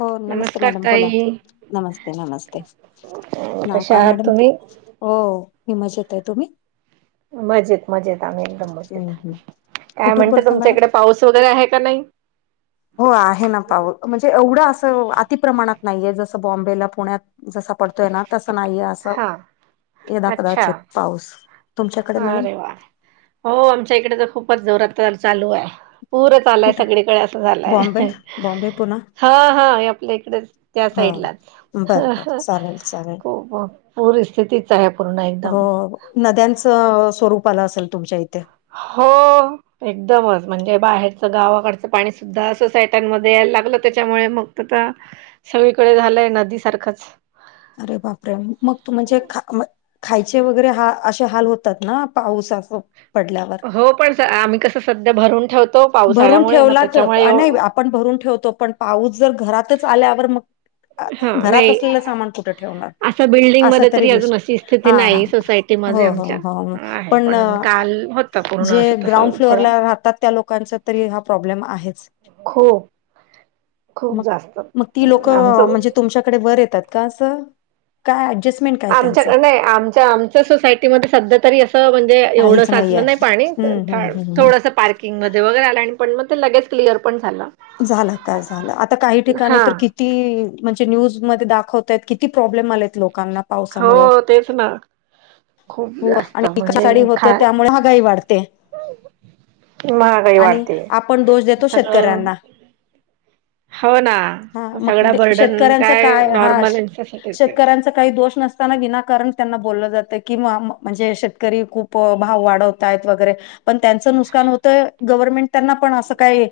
हो नमस्ते नमस्कार मॅडम बोला ताई. नमस्ते नमस्ते नाव कशा काय आहात मॅडम तुम्ही तुम ओ मी मजेत आहे तुम्ही? मजेत मजेत आम्ही एकदम हम्म मजेत, हम्म. काय कुठून म्हणत बोलता तुमच्या मॅडम इकडे पाऊस वगैरे आहे का नाही? हो आहे ना पाऊस म्हणजे एवढं असं अतिप्रमाणात नाहीये जसं बॉम्बेला, पुण्यात जसं पडतोय ना तसं नाहीये असं हा यदा अच्छा कदाचीत पाऊस. तुमच्याकडे मॅडम अरे वा हो आमच्या इकडे तर खूपच जोरात तर चालू आहे. पुरचं आलाय कुठे सगळीकडे असं झाला बॉम्बे आहे. बॉम्बे पुणा हा हा आपल्या इकडेच त्या हा साईडलाच बरं हा बर हा चालेल चालेल खूप पूर स्थितीच आहे पूर्ण एकदम. हो नद्यांचं स्वरूप आलं असेल तुमच्या इथे. हो. एकदमच म्हणजे बाहेरचं गावाकडचं पाणी सुद्धा सोसायट्यांमध्ये यायला लागलं त्याच्यामुळे मग तता सगळीकडे झालंय नदी सारखंच. अरे बापरे मग तू म्हणजे खा म खायचे वगैरे हा अशे हाल होतात ना पाऊस असं पडल्यावर. हो पण सा आम्ही कसं सध्या भरून ठेवतो पावसाळ्यामुळे मग त्याच्यामुळे येव पण भरून ठेवतो पण पाऊस जर घरातच आल्यावर मग हा घरात नाही असलेलं सामान कुठे ठेवणार असं असं बिल्डिंगमध्ये तरी विष अजून अशी स्थिती हा हा. नाही हो सोसायटीमध्ये हो आमच्या हो आहे पण काल होत पूर्ण जे असं तस ग्राउंड थोडं फ्लोरला राहतात त्या लोकांचा तरी हा प्रॉब्लेम आहेच. खूप खूप मग जास्त मग ती अं, लोकं आमचं म्हणजे तुमच्या कडे वर येतात का असं काय ऍडजस्ट आमच्या नाही आमच्या आमच्या सोसायटीमध्ये सध्या तरी असं म्हण दे एवढं काहीच नाहीये. साचलं नाही पाणी कर हं, हं, थाड हं, हं. थोडसा पार्क किंग मध्ये वगैरे आलं आणि पण म ते लगेच क्लिअर पण झालं. झाला का झालं आता काही ठिकाणी हा तर कि ती म्हणजे न्यूजमध्ये दाखवतात किती प्रॉब्लेम आलेत लोकांना. हो पावसामुळं तेच ना. खूप हो आणि जास्त म्हणजे [unintelligible] होते खा त्यामुळे महागाई वाढते. महागाई आणि वाढते आपण दोष देतो सगळं शेतकऱ्यांना. हो ना हा मग सगळा दे बर्डन शेतकऱ्यांचा काय हा नॉर्मल यांच्यासाठीच आहे. शेतकऱ्यांचा काही दोष नस ताना विनाकारण त्यांना बोललं जातं कि माम म्हणजे शेतकरी खूप भाव वाढवतय वगैरे. पण त्यांचं नुसकान होतंय गव्हर्नमेंट त्यांना पण असं काही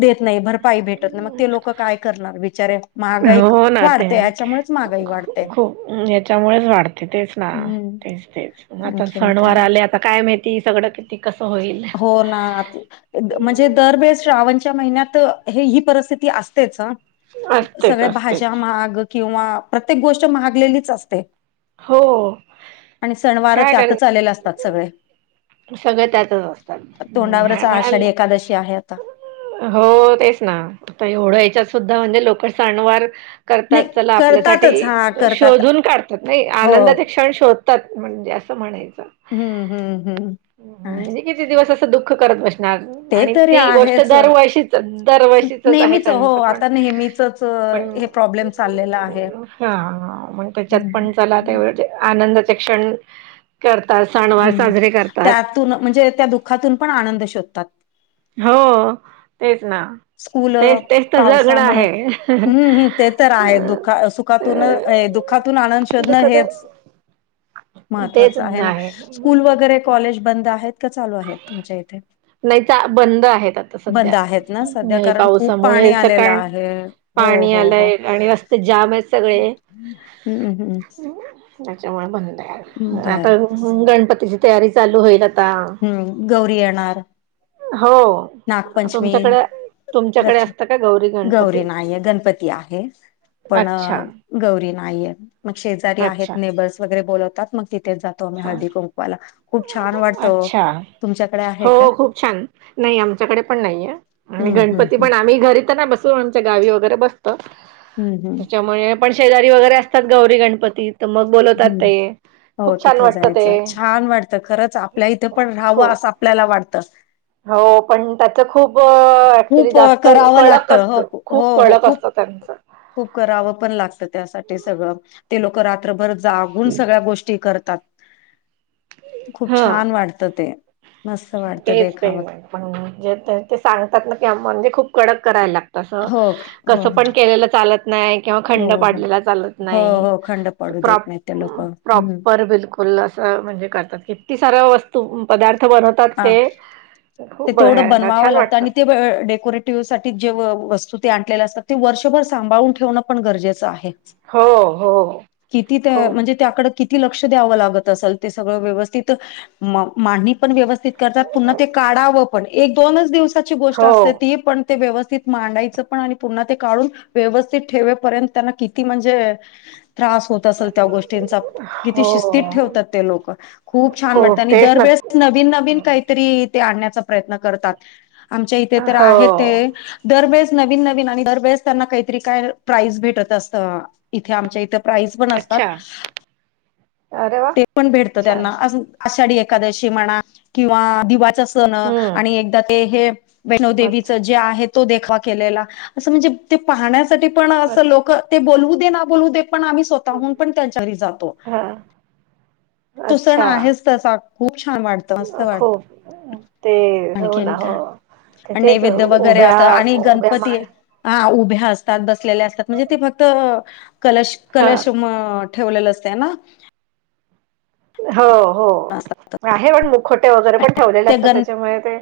देत नाही भरपाई भेटत नाही मग ते लोकं काय करणार बिचारे. महागाई हो, ना ते वाढते ह्याच्यामुळेच महागाई वाढते खूप याच्यामुळेच वाढतं. ते तेच ना हम्म तेच तेच म आता आणखीन काय? सणवार आले आता काय माहिती सगळं कि ते कसं होय हो ना आत द म्हणजे दरवेळ श्रावणच्या महिन्यात हे ही परिस्थिती असतेच हा. असतेच सगळ्या असतेच. भाज्या महाग किंवा प्रत्येक गोष्ट महागलेलीच असते. हो आणि सणवार त्यातच आलेले असतात सगळे. सगळं त्यातच अस तोंडावरच आषाढी एकादशी आहे आता. हो तेच ना आता एवढ्या हेच्यात सुद्धा म्हणजे लोकं साणवार करतात नाही चला करतातच आपल्यासाठी हा करतात शोधून काढतात नाही. हो आनंदाचे क्षण शोध तत म्हणजे असं म्हणायचं. हम्म. हम्म. हम्म. हम्म हम्म, आहे. म्हणजे किती दिवस असं दुःख करत बस ते आणि तरी ती गोष्ट आहेच. दरवर्षीच, दरवर्षीचच आहे नेहमीच त्यांच हो पण आता नेहमीचच पण हे प्रॉब्लेम चाललेला आहे. हा, मग त्याच्यातपण चला हम्म. तेवढा ते आनंद प्रत्येक क्षण करतात, सणवार हम्म साजरे कर त्यातून म्हणजे त्या दुःखातूनपण आनंद शोधतात. हो, तेच ना. स्कूल तेच तेच तर जगणं पावसामुळे. आहे अं, हम्म हम्म ते तर आहे दुख. का सुखातून ये अं, दुः दुःखातून आनंद शोधणं दुःख तर हेच महत्वाचं आहे ना. स्कूल वगैरे कॉलेज बंद आहेत का चालू आहेत तुमच्या इथे? नाही तर बंद आहेत आता सध्या. बंद आहेत ना सध्या हे कारण खूप पाणी पावसामुळे आलेलं सकाय आहे. हो पाणी हो हो आलंय आणि रस्ते जाम आहेत सगळे. हम्म हम्म. त्याच्यामुळे बंद हाय. हम्म. बर आता गणपतीची तयारी चालू होईल आता. हम्म, गौरी येणार. हो. नागपंचमी, तुमच्याकडे तुमच्याकडे रक्ष, असतं का गौरी गौरी गणपती नाहीये, गणपती आहे. पण अच्छा गौरी नाहीये, मग शेजारी आहेत अच्छा नेबर्स वगैरे बोलवतात, मग तिथे जात. तो मी हा हळदी कुंकवाला, खूप छान वाटतं ओ, अच्छा तुमच्याकडे आहे हो का? खूप छान, नाही आमच्याकडे पण नाहीये आणि हम्म हम्म हम्म. गणपतीपण आम्ही घरी इथं नाय बस आमच्या गावी वगैरे बसतं हम्म हम्म त्याच्यामुळे पण शेजारी वगैरे असतात गौरी गणपतीत, मग बोलवतात हम्म ते. हो, खूप छान तिथे वाटतं ते जायचं छान वाटतं खरंच आपल्या इथे पण राहावं खूप असं आपल्याला वाटतं. हो पण त्याच खूप हो ऍक्च्युली खूप अ, जास्त, करावं कडक लागतं हो असतं हो खूप हो कडक खूप असतं त्यांचं. खूप करावंपण लागतं त्यासाठी सगळं. ते लोक, रात्रभर जागून सगळ्या गोष्टी करतात. खूप हा छान वाटतं ते मस्त वाटतं ते देखावा. ते सांगतात ना की म्हणजे खूप कडक करायला लागता तसं हो हो कापण केलेलं चालत नाही किंवा हो खंड हो पाडलेला चालत हो नाही. हो खंड पडू देत प्रॉप नाहीत ते लोक हम्म प्रॉपर बिलकुल फुल्ल असं म्हणजे करतात, किती साऱ्या वस्तू पदार्थ बनवतात. हा. ते खूप ते तेवढं बघायला बनवावं छान लागतं वाटतं आणि ते डेकोरेट [unintelligible] साठी जे वस्तू ते आणलेल्या असतात, ते वर्षभर सांभाळून ठेवणं पण गरजेचं आहेच. हो हो किती तर खूप म्हणजे त्याकड किती लक्ष द्याव लागत असेल ते सगळं व्यवस्थित मांडणी पण व्यवस्थि ते करतात पुन्हा ते काढावं पण, एक दोनच दिवसाची गोष्ट हो असते ती पण ते व्यवस्थित मांडायचं पण आणि पुन्हा ते काढून व्यवस्थित ठेवेपर्यंत त्यांना किती म्हणजे त्रास होत त असेल त्या गोष्टीचा किती हो शिस्तीत ठेवतात ते लोकं. खूप छान वाटतं आणि तेच दर ना वेळेस नवीन नवीन काहीतरी ते आणण्याचा प्रयत्न करतात. आमच्या इथे तर हो आहे ते दरवेेळेस नवीन, नवीन आणि दरवेेळेस त्यांना काहीतरी काय प्राईज भेटत असतं इथे आमच्या इथं. प्राईज, पण असतात अच्छा अरे वा ते पण भेटतं छान त्यांना. आषाढी एकादशी म्हणा किंवा दिवाचा सण हम्म आणि एकदा ते हे वैणोदेवीच अच्छा जे आहे तो देखावा केलेला, असं म्हणजे ते पाहण्यासाठी पण असं अच्छा लोकं ते बोलू दे ना, बोलू दे पण आम्ही स्व काऊन पण त्यांच्या घरी जातो हा तो सण अच्छा आहेच. तसा खूप छान वाटतं, मस्त वाटतं. खूप ते हो आणखीन ना हो. काय? तर आणि तेच नैवेद्य वगैरे, उभ्या असं आणि उभ्या गणपती मान हा उभ्या असतात, बसलेल्या असतात, म्हणजे ते फक्त कलश हा कलश म ठेवलेलं असतय ना हो, हो, असतात. आहे पण मुखोटे वगैरे पण, ठेवलेले ते असतात गण त्याच्यामुळे ते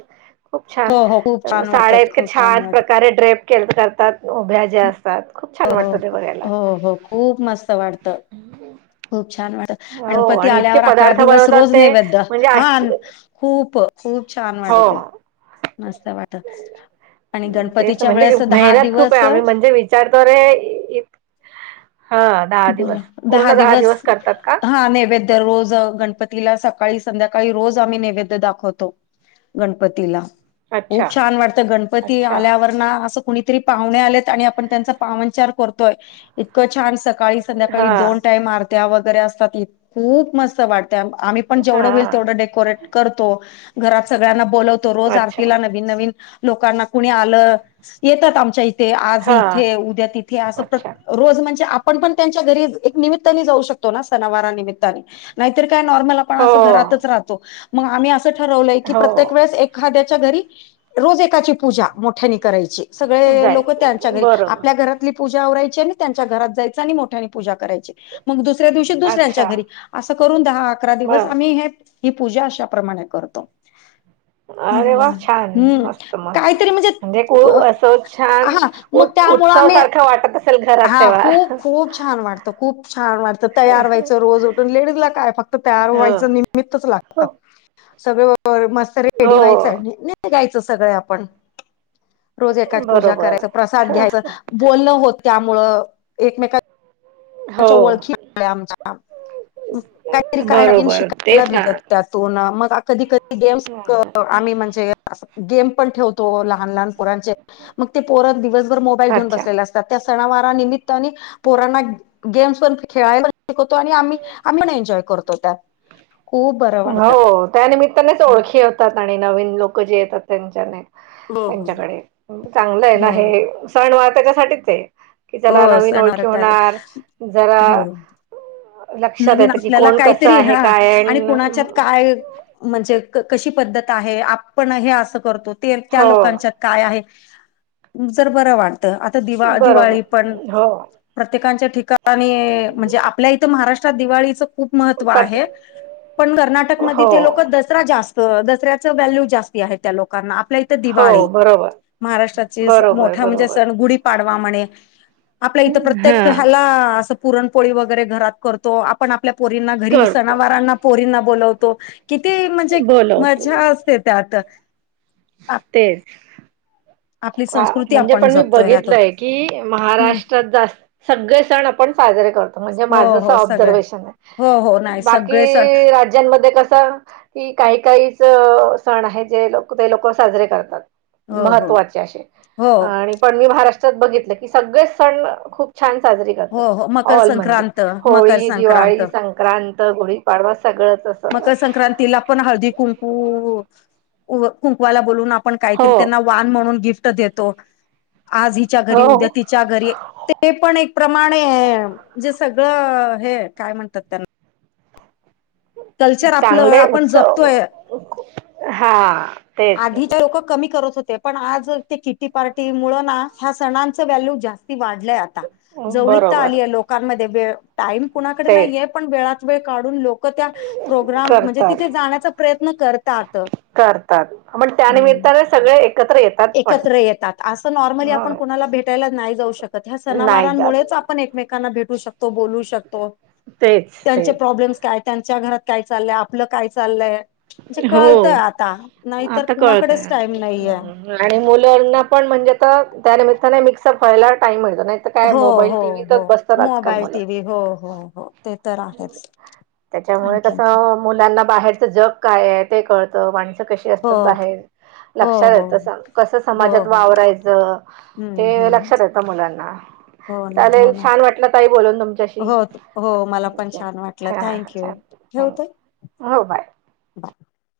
खूप छान हो हो खूप छान साड्या वाटत इतक्या खूप छान वाटत प्रकारे ड्रेप केलं तर करतात उभ्या ज्या असतात खूप छान हो वाटतं ते हो बघायला. हो. हो. खूप मस्त वाटतं. खूप छान वाटत, हो गणपती आणि इतके आल्यावर अकरा पदार्थ दिवस बनवतात रोज ते नैवेद्य म्हणजे आश्च आणं खूप खूप छान हो. वाटतंय. मस्त वाटत आणि तेच गणपतीच्या वेळेस दहा दिवस चार व्दारे हा दहा दिवस पूर्ण दहा दिवस करतात का? हा. नैवेद्य दररोज गणपतीला सकाळी, संध्याकाळी रोज आम्ही नैवेद्य दाखवतो. गणपतीला, अच्छा. खूप छान वाटत गणपती अच्छा आल्यावर ना असं कुणीतरी पाहुणे आलेत आणि आपण त्यांचा पावणचार करतोय इतकं छान सकाळी संध्याकाळी हा दोन टाईम आरत्या वगैरे असतात खूप मस्त वाटत्या आम्ही आपण हा जेवढं होईल तेवढं डेकोरेट करतो, घरात सगळ्यांना बोलावतो रोज अच्छा आरतीला नवीन नवीन लोकांना, कुणी आलं येतात आमच्या इथे आज हा इथे उद्या तिथे असं प्रत्ये अच्छा रोज म्हणजे, आपण पण त्यांच्या घरी एक निमित्ताने जाऊ शकतो ना सणावार निमित्ताने. नाहीतर काय नॉर्मल आपण हो अस घरातच राहतो. मग आम्ही असं ठरवलंय की हो प्रत्येक वेळेस एक एखाद्याच्या घरी रोज एकाची पूजा. मोठ्यांनी करायची सगळे लोक त्यांच्या जाईल घरी. बरोबर आपल्या घरातली पूजा आवरायची आणि त्यांच्या घरात जायचं. सानी मोठ्यांनी पूजा करायची. मग दुसऱ्या दिवशी दुसऱ्यांच्या अच्छा घरी, असं करून दहा अकरा दिवस बर आम्ही हे ही, पूजा अशा प्रमाणे करतो. अरे बोला. वा छान हम्म, मस्त मस्त काहीतरी म्हणजे खूप असं छान हा मग, उत् त्यामुळं उत्सव आम्ही सारखं वाटत असेल घरात हा तेव्हा खूप, खूप खूप छान वाटतं, खूप छान वाटतं, तयार व्हायचं, रोज उठून लेडीज ला काय फक्त तयार व्हायचं हो निमी मिठच लागत सगळं ओ होय मस्त हो रेडी व्हायचं आणि निघायचं सगळे आपण. रोज एखादं पूजा करायच बरोबर प्रसाद घ्यायचं, बोलणं होत त्यामुळं एकमेकात हो ओळखी झाल्या आमच्या काहीतरी काय नवीन बरोबर शिकायला तेच ना भेटत. त्यातून मग, कधी कधी गेम्स हम्म. आम्ही म्हणजे गेम पण ठेवतो. तो लहान लहान पोरांचे. मग ते पोर दिवसभर मोबाईल घेऊन अच्छा बसलेले अस त्या त्या सणावार निमित्ताने पोरांना गेम्स पण, खेळायला पण शिकवतो आणि आम्ही, आम्ही पण एन्जॉय करतो त्या खूप बरं वाटतं हो, त्यानमित्तानेच ओळखी होतात आणि नवीन लोक जे येतात त्यांच्याने. हो हो त्यांच्याकडे चांगलं आहे ना हो हे सणवार त्याच्यासाठीच आहे. की, त्याला हो नवीन ओळखी सणावारात होणार जरा हो लक्षात नवीन येत की, आपल्याला कोण कसं काहीतरी आहे हा काय आहे. आणि अन काय म्हणजे, कशी पद्धत आहे आपण हे अस करतो ते त्या लोकांच्यात हो काय आहे, जर बरं वाटतं आता दिवा दिवाळी. पण, बरोबर हो प्रत्येकच्या ठिकाणी म्हणजे, आपल्या इथं महाराष्ट्रात दिवाळीच खूप महत्व पत आहे, पण कर्नाटकमध्ये हो ते लोक दसरा जास् दसऱ्याच व्हॅल्यू जास्त आहे, त्या लोकांना आपल्या तर, हो दिवाळी बरोबर महाराष्ट्राची बरोबर मोठा म्हणजे बरोबर सण म्हणजे गुढी पाडवा म्हणे. आपल्या इथं, हा प्रत्येक ह्याला असं पुरणपोळी वगैरे घरात करतो आपण आपल्या पोरींना घरी करतो सणावारांना पोरींना बोलवतो किती म्हणजे चीक मजा बोलवतो असते त्यात. आप तेळ आपली संस्कृती म्हणजे, आपण पण मी जपतो ह्यात बघितलंय की हम्म महाराष्ट्रात जास्त सगळे सण आपण साजरे करतो. म्हणजे, हो माझं असं हो सगळे ऑब्झर्वेशन आहे हो हो नाही बाकी सगळे सण राज्यांमध्ये कसं? कि काही काहीचा सण आहे जे लोकं ते लोकं साजरे करतात. हो. हो. महत्त्वाचे हो आणि पण मी महाराष्ट्रात बघितलं की, सगळे सण खूप छान साजरी करतात हो हो मकर ऑल म्हणजे संक्रांत मकर होळी, संक्रांत दिवाळी, संक सक्रांत, गुढीपाडवा सगळंच असं मकर संक्रांतीला पण हळदी कुंकू कुंकुवाला बोलून आपण पण हो काहीतरी त्यांना वान म्हणून गिफ्ट देतो आज हिच्या घरी हो उद्या तिच्या घरी ते पण एक प्रमाणे जे सगळं हे काय म्हणतात त्याला. आपलं चांगले आपण उत्सव जपतोय हा. तेच. आधीचे लोक कमी करत होते. पण, आज ते किटी पार्टी मुळं ना ह्या सणांच वॅल्यू जास्ती वाढलीयत पण ता जवळीता बरोबर आलीये लोकांमध्ये वेळ टाईम कुणाकडे तेच नाहीये पण वेळात वेळ काढून लोक लोकं, त्या प्रोग्राम म्हणजे करतात तिथे जाण्याचा प्रयत्न करतात. करतात पण त्यानिमित्ताने सगळे एकत्र येतात. पण एकत्र येतात असं नॉर्मली ह आपण कोणाला भेटायला नाही जाऊ शकत ह्या नाही जात सनावारांमुळेच आ आपण एकमेकांना भेटू शकतो, बोलु शकतो, तेच त्यांचे तेच प्रॉब्लेम् काय. त्यांच्या घरात काय चाललंय, आपलं काय चाललंय. म्हणजे, हो कळतय आता नाहीतर आता कळत कुणाकडेच टाईम नाहीये. आणि मुलांना पण म्हणजे आता त्या निमित्ताने मिक्स अप व्हायला टाइम मिळतो नाही तर काय हो मोबाईल, हो टीव्हीत हो बसतात आजकाल मोबाईल मुलं. टी व्ही हो हो हो. ते तर आहेच त्याच्यामुळे आणखी काय? कसं मुलांना बाहेरचं जग काय ते कळतं, माणसं कशी हो असतात बाहेर हो लक्षात हो येत सांग, कसं हो समाजात हो वावरायचं हम्म ते हम्म लक्षात येतं मुलांना. हो ना हो चालेल ना छान वाटलं ताई बोलून तुमच्याशी. हो हो, मला पण थँक्यू छान वाटलं हा हा चालेल थँक्यू. हो बाय.